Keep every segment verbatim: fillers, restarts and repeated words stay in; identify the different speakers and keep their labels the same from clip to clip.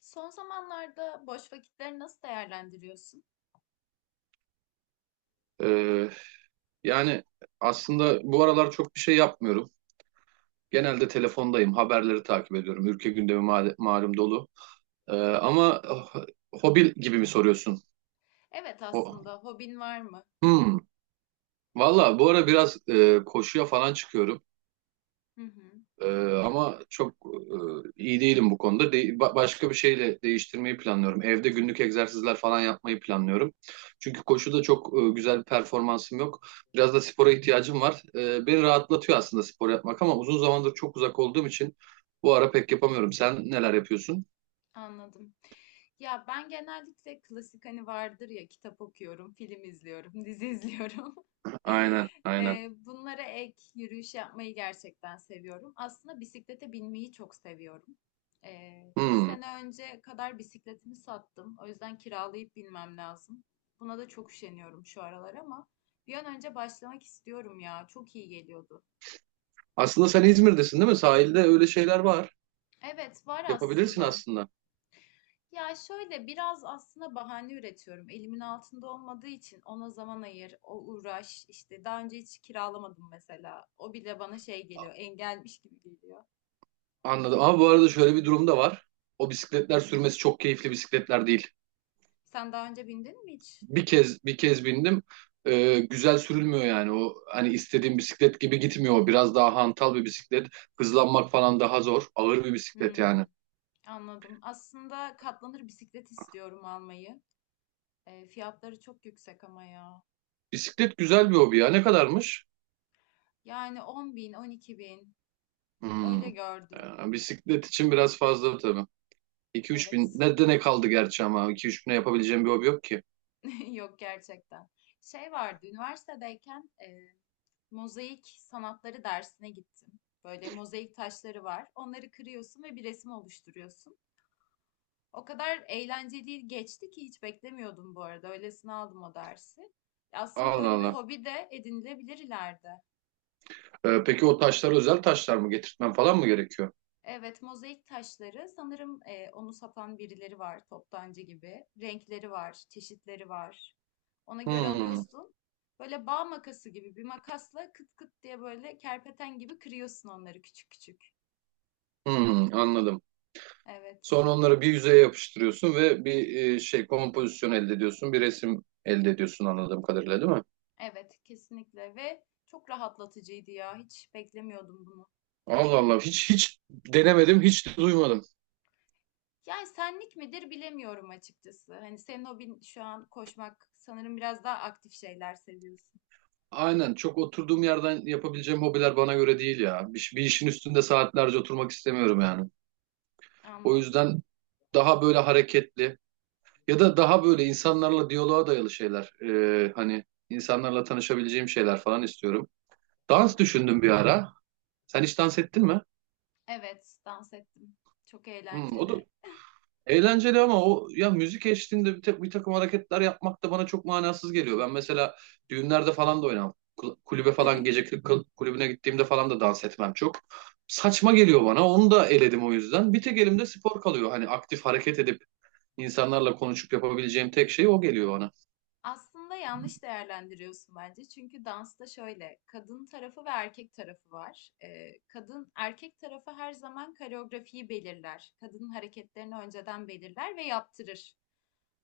Speaker 1: Son zamanlarda boş vakitleri nasıl değerlendiriyorsun?
Speaker 2: Ee, Yani aslında bu aralar çok bir şey yapmıyorum. Genelde telefondayım, haberleri takip ediyorum. Ülke gündemi ma- malum dolu. Ee, ama oh, hobi gibi mi soruyorsun?
Speaker 1: Evet,
Speaker 2: O,
Speaker 1: aslında hobin var mı?
Speaker 2: hmm. Valla bu ara biraz e, koşuya falan çıkıyorum.
Speaker 1: Hı hı,
Speaker 2: Ee, ama çok e, iyi değilim bu konuda. De- ba- başka bir şeyle değiştirmeyi planlıyorum. Evde günlük egzersizler falan yapmayı planlıyorum. Çünkü koşuda çok e, güzel bir performansım yok. Biraz da spora ihtiyacım var. Ee, beni rahatlatıyor aslında spor yapmak, ama uzun zamandır çok uzak olduğum için bu ara pek yapamıyorum. Sen neler yapıyorsun?
Speaker 1: anladım. Ya ben genellikle klasik hani vardır ya kitap okuyorum, film izliyorum, dizi izliyorum.
Speaker 2: Aynen, aynen.
Speaker 1: Eee, bunlara ek yürüyüş yapmayı gerçekten seviyorum. Aslında bisiklete binmeyi çok seviyorum. Eee iki
Speaker 2: Hmm.
Speaker 1: sene önce kadar bisikletimi sattım. O yüzden kiralayıp binmem lazım. Buna da çok üşeniyorum şu aralar ama bir an önce başlamak istiyorum ya. Çok iyi geliyordu.
Speaker 2: Aslında sen İzmir'desin, değil mi? Sahilde öyle şeyler var.
Speaker 1: Evet, var
Speaker 2: Yapabilirsin
Speaker 1: aslında.
Speaker 2: aslında.
Speaker 1: Ya şöyle biraz aslında bahane üretiyorum. Elimin altında olmadığı için ona zaman ayır, o uğraş. İşte daha önce hiç kiralamadım mesela. O bile bana şey geliyor, engelmiş gibi geliyor.
Speaker 2: Anladım. Ama bu arada şöyle bir durum da var. O bisikletler sürmesi çok keyifli bisikletler değil.
Speaker 1: Sen daha önce bindin mi hiç?
Speaker 2: bir kez bir kez bindim. Ee, güzel sürülmüyor yani, o hani istediğim bisiklet gibi gitmiyor. O biraz daha hantal bir bisiklet. Hızlanmak falan daha zor. Ağır bir bisiklet
Speaker 1: Hmm,
Speaker 2: yani.
Speaker 1: anladım. Aslında katlanır bisiklet istiyorum almayı. E, fiyatları çok yüksek ama ya.
Speaker 2: Bisiklet güzel bir hobi ya. Ne kadarmış?
Speaker 1: Yani on bin, on iki bin
Speaker 2: Hmm.
Speaker 1: öyle gördüm.
Speaker 2: Ee, bisiklet için biraz fazla tabii. iki üç bin.
Speaker 1: Evet.
Speaker 2: Ne de ne kaldı gerçi ama. İki üç bine yapabileceğim bir hobi yok ki.
Speaker 1: Yok gerçekten. Şey vardı, üniversitedeyken e, mozaik sanatları dersine gittim. Böyle mozaik taşları var. Onları kırıyorsun ve bir resim oluşturuyorsun. O kadar eğlenceli geçti ki hiç beklemiyordum bu arada. Öylesine aldım o dersi. Aslında
Speaker 2: Allah
Speaker 1: böyle bir
Speaker 2: Allah.
Speaker 1: hobi de edinilebilir ileride.
Speaker 2: Ee, peki o taşlar özel taşlar mı? Getirtmem falan mı gerekiyor?
Speaker 1: Evet, mozaik taşları. Sanırım e, onu satan birileri var, toptancı gibi. Renkleri var, çeşitleri var. Ona göre
Speaker 2: Hmm.
Speaker 1: alıyorsun. Böyle bağ makası gibi bir makasla kıt kıt diye böyle kerpeten gibi kırıyorsun onları küçük küçük.
Speaker 2: Hmm. Anladım.
Speaker 1: Evet,
Speaker 2: Sonra onları bir yüzeye yapıştırıyorsun ve bir e, şey kompozisyon elde ediyorsun. Bir resim elde ediyorsun anladığım kadarıyla, değil mi?
Speaker 1: evet kesinlikle ve çok rahatlatıcıydı ya. Hiç beklemiyordum bunu.
Speaker 2: Allah Allah, hiç hiç denemedim, hiç de duymadım.
Speaker 1: Yani senlik midir bilemiyorum açıkçası. Hani senin hobin şu an koşmak. Sanırım biraz daha aktif şeyler seviyorsun.
Speaker 2: Aynen, çok oturduğum yerden yapabileceğim hobiler bana göre değil ya. Bir, bir işin üstünde saatlerce oturmak istemiyorum yani. O
Speaker 1: Anladım.
Speaker 2: yüzden daha böyle hareketli ya da daha böyle insanlarla diyaloğa dayalı şeyler. e, hani insanlarla tanışabileceğim şeyler falan istiyorum. Dans düşündüm bir ara. Sen hiç dans ettin mi?
Speaker 1: Evet, dans ettim. Çok
Speaker 2: Hmm, o da
Speaker 1: eğlenceli.
Speaker 2: eğlenceli, ama o ya müzik eşliğinde bir, ta- bir takım hareketler yapmak da bana çok manasız geliyor. Ben mesela düğünlerde falan da oynamam. Kul- Kulübe falan, gece kul- kul- kulübüne gittiğimde falan da dans etmem çok. Saçma geliyor bana. Onu da eledim o yüzden. Bir tek elimde spor kalıyor. Hani aktif hareket edip insanlarla konuşup yapabileceğim tek şey o geliyor bana.
Speaker 1: Aslında yanlış değerlendiriyorsun bence. Çünkü dansta şöyle, kadın tarafı ve erkek tarafı var. Ee, kadın, erkek tarafı her zaman koreografiyi belirler. Kadının hareketlerini önceden belirler ve yaptırır.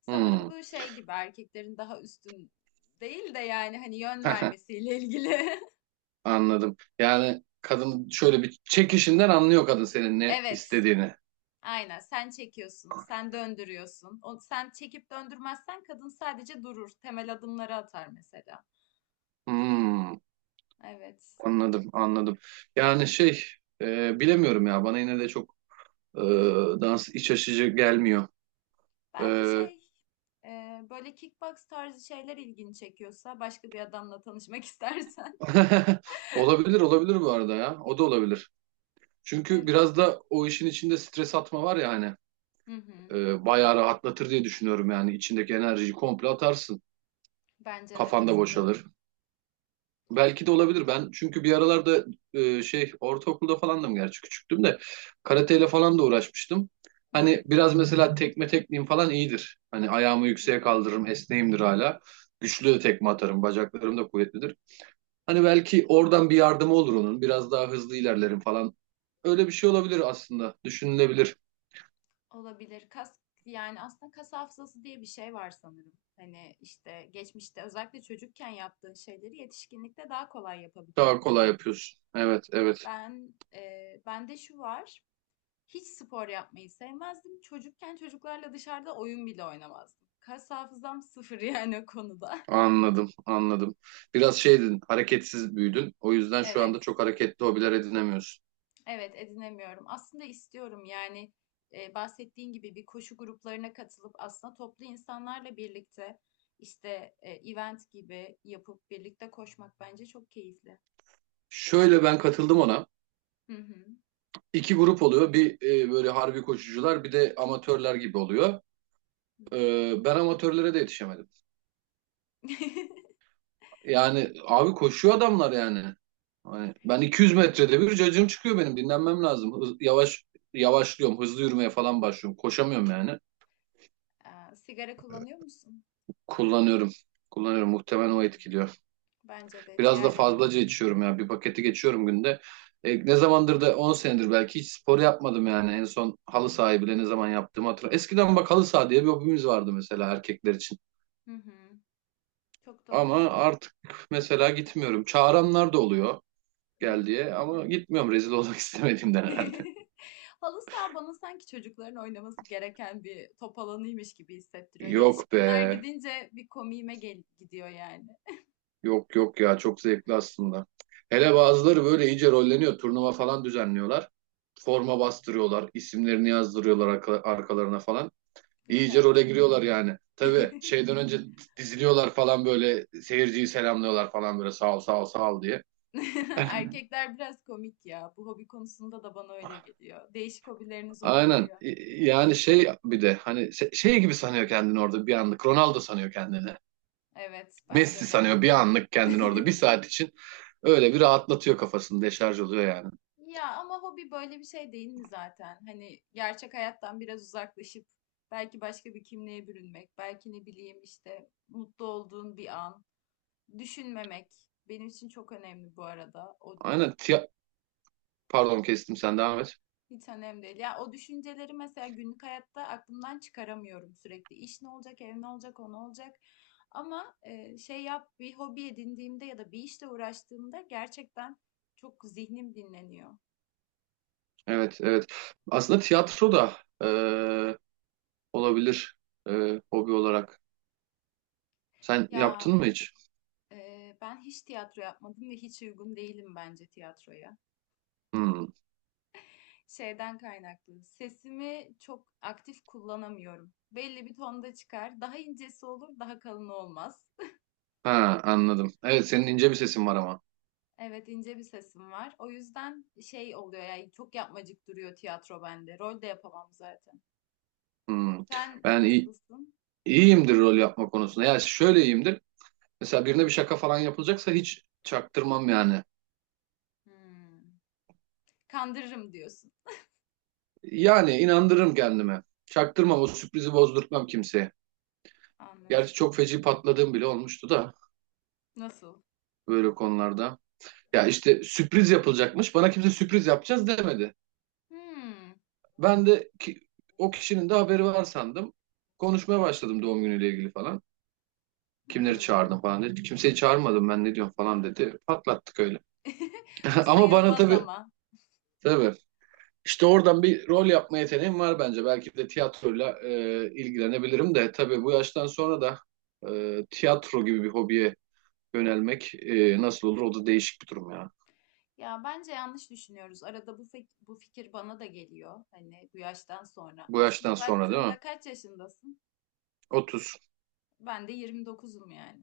Speaker 1: Sanırım
Speaker 2: Hmm.
Speaker 1: bu şey gibi erkeklerin daha üstün değil de yani hani yön vermesiyle ilgili.
Speaker 2: Anladım. Yani kadın şöyle bir çekişinden anlıyor kadın senin ne
Speaker 1: Evet.
Speaker 2: istediğini.
Speaker 1: Aynen sen çekiyorsun, sen döndürüyorsun. O, sen çekip döndürmezsen kadın sadece durur. Temel adımları atar mesela.
Speaker 2: Hmm.
Speaker 1: Evet.
Speaker 2: Anladım, anladım. Yani şey, e, bilemiyorum ya. Bana yine de çok Ee, dans iç açıcı gelmiyor.
Speaker 1: Belki
Speaker 2: Ee,
Speaker 1: şey e, böyle kickbox tarzı şeyler ilgini çekiyorsa başka bir adamla tanışmak istersen.
Speaker 2: Olabilir olabilir bu arada ya. O da olabilir. Çünkü
Speaker 1: Evet.
Speaker 2: biraz da o işin içinde stres atma var ya hani.
Speaker 1: Hı hı.
Speaker 2: e, bayağı rahatlatır diye düşünüyorum yani. İçindeki enerjiyi komple atarsın.
Speaker 1: Bence de
Speaker 2: Kafanda
Speaker 1: katılıyorum.
Speaker 2: boşalır. Belki
Speaker 1: Kesin.
Speaker 2: de olabilir. Ben çünkü bir aralarda e, şey ortaokulda falandım, gerçi küçüktüm de karateyle falan da uğraşmıştım.
Speaker 1: Hı hı.
Speaker 2: Hani biraz mesela tekme tekniğim falan iyidir. Hani ayağımı yükseğe kaldırırım,
Speaker 1: Hmm.
Speaker 2: esneğimdir hala. Güçlü de tekme atarım, bacaklarım da kuvvetlidir. Hani belki oradan bir yardımı olur onun. Biraz daha hızlı ilerlerim falan. Öyle bir şey olabilir aslında. Düşünülebilir.
Speaker 1: Olabilir. Kas yani aslında kas hafızası diye bir şey var sanırım. Hani işte geçmişte özellikle çocukken yaptığın şeyleri yetişkinlikte daha kolay
Speaker 2: Daha kolay
Speaker 1: yapabiliyormuşsun.
Speaker 2: yapıyorsun. Evet, evet.
Speaker 1: Ben eee, bende şu var. Hiç spor yapmayı sevmezdim. Çocukken çocuklarla dışarıda oyun bile oynamazdım. Kas hafızam sıfır yani o konuda.
Speaker 2: Anladım, anladım. Biraz şeydin, hareketsiz büyüdün. O yüzden şu anda
Speaker 1: Evet.
Speaker 2: çok hareketli hobiler edinemiyorsun.
Speaker 1: Evet edinemiyorum. Aslında istiyorum yani e, bahsettiğin gibi bir koşu gruplarına katılıp aslında toplu insanlarla birlikte işte e, event gibi yapıp birlikte koşmak bence çok keyifli.
Speaker 2: Şöyle ben katıldım ona.
Speaker 1: Hı hı.
Speaker 2: İki grup oluyor. Bir e, böyle harbi koşucular, bir de amatörler gibi oluyor.
Speaker 1: Hı hı.
Speaker 2: E, ben amatörlere de yetişemedim. Yani abi koşuyor adamlar yani. Hani ben iki yüz metrede bir cacığım çıkıyor benim. Dinlenmem lazım. Hız- yavaş yavaşlıyorum. Hızlı yürümeye falan başlıyorum. Koşamıyorum yani.
Speaker 1: Aa, sigara kullanıyor musun?
Speaker 2: Kullanıyorum. Kullanıyorum. Muhtemelen o
Speaker 1: Hmm,
Speaker 2: etkiliyor.
Speaker 1: bence de
Speaker 2: Biraz da
Speaker 1: ciğerlerin.
Speaker 2: fazlaca içiyorum ya. Bir paketi geçiyorum günde. E, ne zamandır da on senedir belki hiç spor yapmadım yani. En son halı sahayı bile ne zaman yaptığımı hatırlamıyorum. Eskiden bak, halı saha diye bir hobimiz vardı mesela erkekler için.
Speaker 1: Hı hı. Çok doğru
Speaker 2: Ama
Speaker 1: ama
Speaker 2: artık mesela gitmiyorum. Çağıranlar da oluyor,
Speaker 1: hı
Speaker 2: gel
Speaker 1: hı.
Speaker 2: diye, ama gitmiyorum, rezil olmak istemediğimden herhalde.
Speaker 1: Halı saha bana sanki çocukların oynaması gereken bir top alanıymış gibi hissettiriyor.
Speaker 2: Yok
Speaker 1: Yetişkinler
Speaker 2: be.
Speaker 1: gidince bir komiğime gel gidiyor yani.
Speaker 2: Yok yok ya, çok zevkli aslında. Hele bazıları böyle iyice rolleniyor. Turnuva falan düzenliyorlar. Forma bastırıyorlar. İsimlerini yazdırıyorlar arka- arkalarına falan.
Speaker 1: Yok
Speaker 2: İyice role
Speaker 1: artık.
Speaker 2: giriyorlar yani. Tabii şeyden önce diziliyorlar falan, böyle seyirciyi selamlıyorlar falan, böyle sağ ol sağ ol sağ ol diye.
Speaker 1: Erkekler biraz komik ya. Bu hobi konusunda da bana öyle geliyor. Değişik hobileriniz
Speaker 2: Aynen.
Speaker 1: olabiliyor.
Speaker 2: Y- Yani şey bir de hani se- şey gibi sanıyor kendini orada bir anlık. Ronaldo sanıyor kendini.
Speaker 1: Evet,
Speaker 2: Messi
Speaker 1: bence de.
Speaker 2: sanıyor bir anlık kendini orada, bir saat için öyle bir rahatlatıyor kafasını, deşarj oluyor yani.
Speaker 1: Ya ama hobi böyle bir şey değil mi zaten? Hani gerçek hayattan biraz uzaklaşıp belki başka bir kimliğe bürünmek, belki ne bileyim işte mutlu olduğun bir an, düşünmemek benim için çok önemli bu arada. O
Speaker 2: Aynen, tiya- pardon, kestim, sen devam
Speaker 1: ha,
Speaker 2: et.
Speaker 1: hiç önemli değil. Ya o düşünceleri mesela günlük hayatta aklımdan çıkaramıyorum sürekli. İş ne olacak, ev ne olacak, o ne olacak? Ama e, şey yap bir hobi edindiğimde ya da bir işle uğraştığımda gerçekten çok zihnim dinleniyor.
Speaker 2: Evet, evet, aslında tiyatro da e, olabilir e, hobi olarak. Sen
Speaker 1: Ya
Speaker 2: yaptın mı hiç?
Speaker 1: Ee, ben hiç tiyatro yapmadım ve hiç uygun değilim bence tiyatroya.
Speaker 2: Hmm.
Speaker 1: Şeyden kaynaklı. Sesimi çok aktif kullanamıyorum. Belli bir tonda çıkar. Daha incesi olur, daha kalını olmaz.
Speaker 2: Ha, anladım. Evet, senin ince bir sesin var ama.
Speaker 1: Evet, ince bir sesim var. O yüzden şey oluyor yani çok yapmacık duruyor tiyatro bende. Rol de yapamam zaten.
Speaker 2: Hmm.
Speaker 1: Sen
Speaker 2: Ben iyi,
Speaker 1: nasılsın?
Speaker 2: iyiyimdir rol yapma konusunda. Ya şöyle iyiyimdir. Mesela birine bir şaka falan yapılacaksa hiç çaktırmam yani.
Speaker 1: Hmm. Kandırırım diyorsun.
Speaker 2: Yani inandırırım kendime. Çaktırmam, o sürprizi bozdurtmam kimseye. Gerçi
Speaker 1: Anladım.
Speaker 2: çok feci patladığım bile olmuştu da
Speaker 1: Nasıl?
Speaker 2: böyle konularda. Ya işte sürpriz yapılacakmış. Bana kimse sürpriz yapacağız demedi.
Speaker 1: Hmm.
Speaker 2: Ben de ki, o kişinin de haberi var sandım. Konuşmaya başladım doğum günüyle ilgili falan. Kimleri
Speaker 1: Hmm.
Speaker 2: çağırdım falan dedi. Kimseyi çağırmadım, ben ne diyorum falan dedi. Patlattık öyle.
Speaker 1: Bu
Speaker 2: Ama bana
Speaker 1: sayılmaz
Speaker 2: tabii,
Speaker 1: ama.
Speaker 2: tabii işte oradan bir rol yapma yeteneğim var bence. Belki de tiyatroyla e, ilgilenebilirim de, tabii bu yaştan sonra da e, tiyatro gibi bir hobiye yönelmek e, nasıl olur, o da değişik bir durum ya.
Speaker 1: Ya bence yanlış düşünüyoruz. Arada bu fik- bu fikir bana da geliyor. Hani bu yaştan sonra.
Speaker 2: Bu yaştan
Speaker 1: Aslına
Speaker 2: sonra değil mi?
Speaker 1: baktığında kaç yaşındasın?
Speaker 2: Otuz.
Speaker 1: Ben de yirmi dokuzum yani.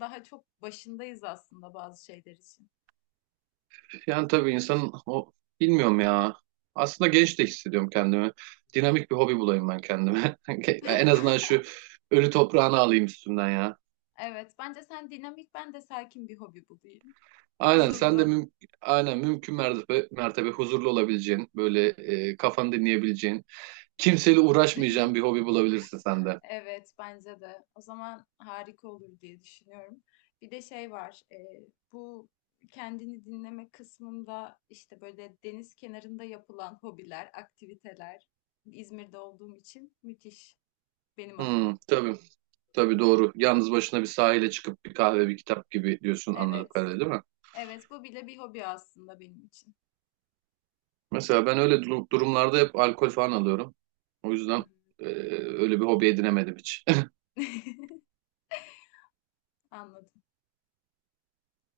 Speaker 1: Daha çok başındayız aslında bazı şeyler için.
Speaker 2: Yani tabii insanın o, bilmiyorum ya. Aslında genç de hissediyorum kendimi. Dinamik bir hobi bulayım ben kendime. En azından şu ölü toprağını alayım üstünden ya.
Speaker 1: Evet, bence sen dinamik, ben de sakin bir hobi bulayım.
Speaker 2: Aynen, sen de
Speaker 1: Huzurlu.
Speaker 2: müm aynen mümkün mertebe, mertebe huzurlu olabileceğin, böyle e, kafanı dinleyebileceğin, kimseyle uğraşmayacağın bir hobi bulabilirsin sen de.
Speaker 1: Evet, bence de. O zaman harika olur diye düşünüyorum. Bir de şey var, e, bu kendini dinleme kısmında işte böyle deniz kenarında yapılan hobiler, aktiviteler İzmir'de olduğum için müthiş benim adıma.
Speaker 2: Hmm, tabii, tabii doğru. Yalnız başına bir sahile çıkıp bir kahve, bir kitap gibi diyorsun anladık
Speaker 1: Evet,
Speaker 2: kadarıyla, değil mi?
Speaker 1: evet bu bile bir hobi aslında benim için.
Speaker 2: Mesela ben öyle durum- durumlarda hep alkol falan alıyorum. O
Speaker 1: Hı
Speaker 2: yüzden
Speaker 1: hı.
Speaker 2: e, öyle bir hobi edinemedim hiç.
Speaker 1: Anladım.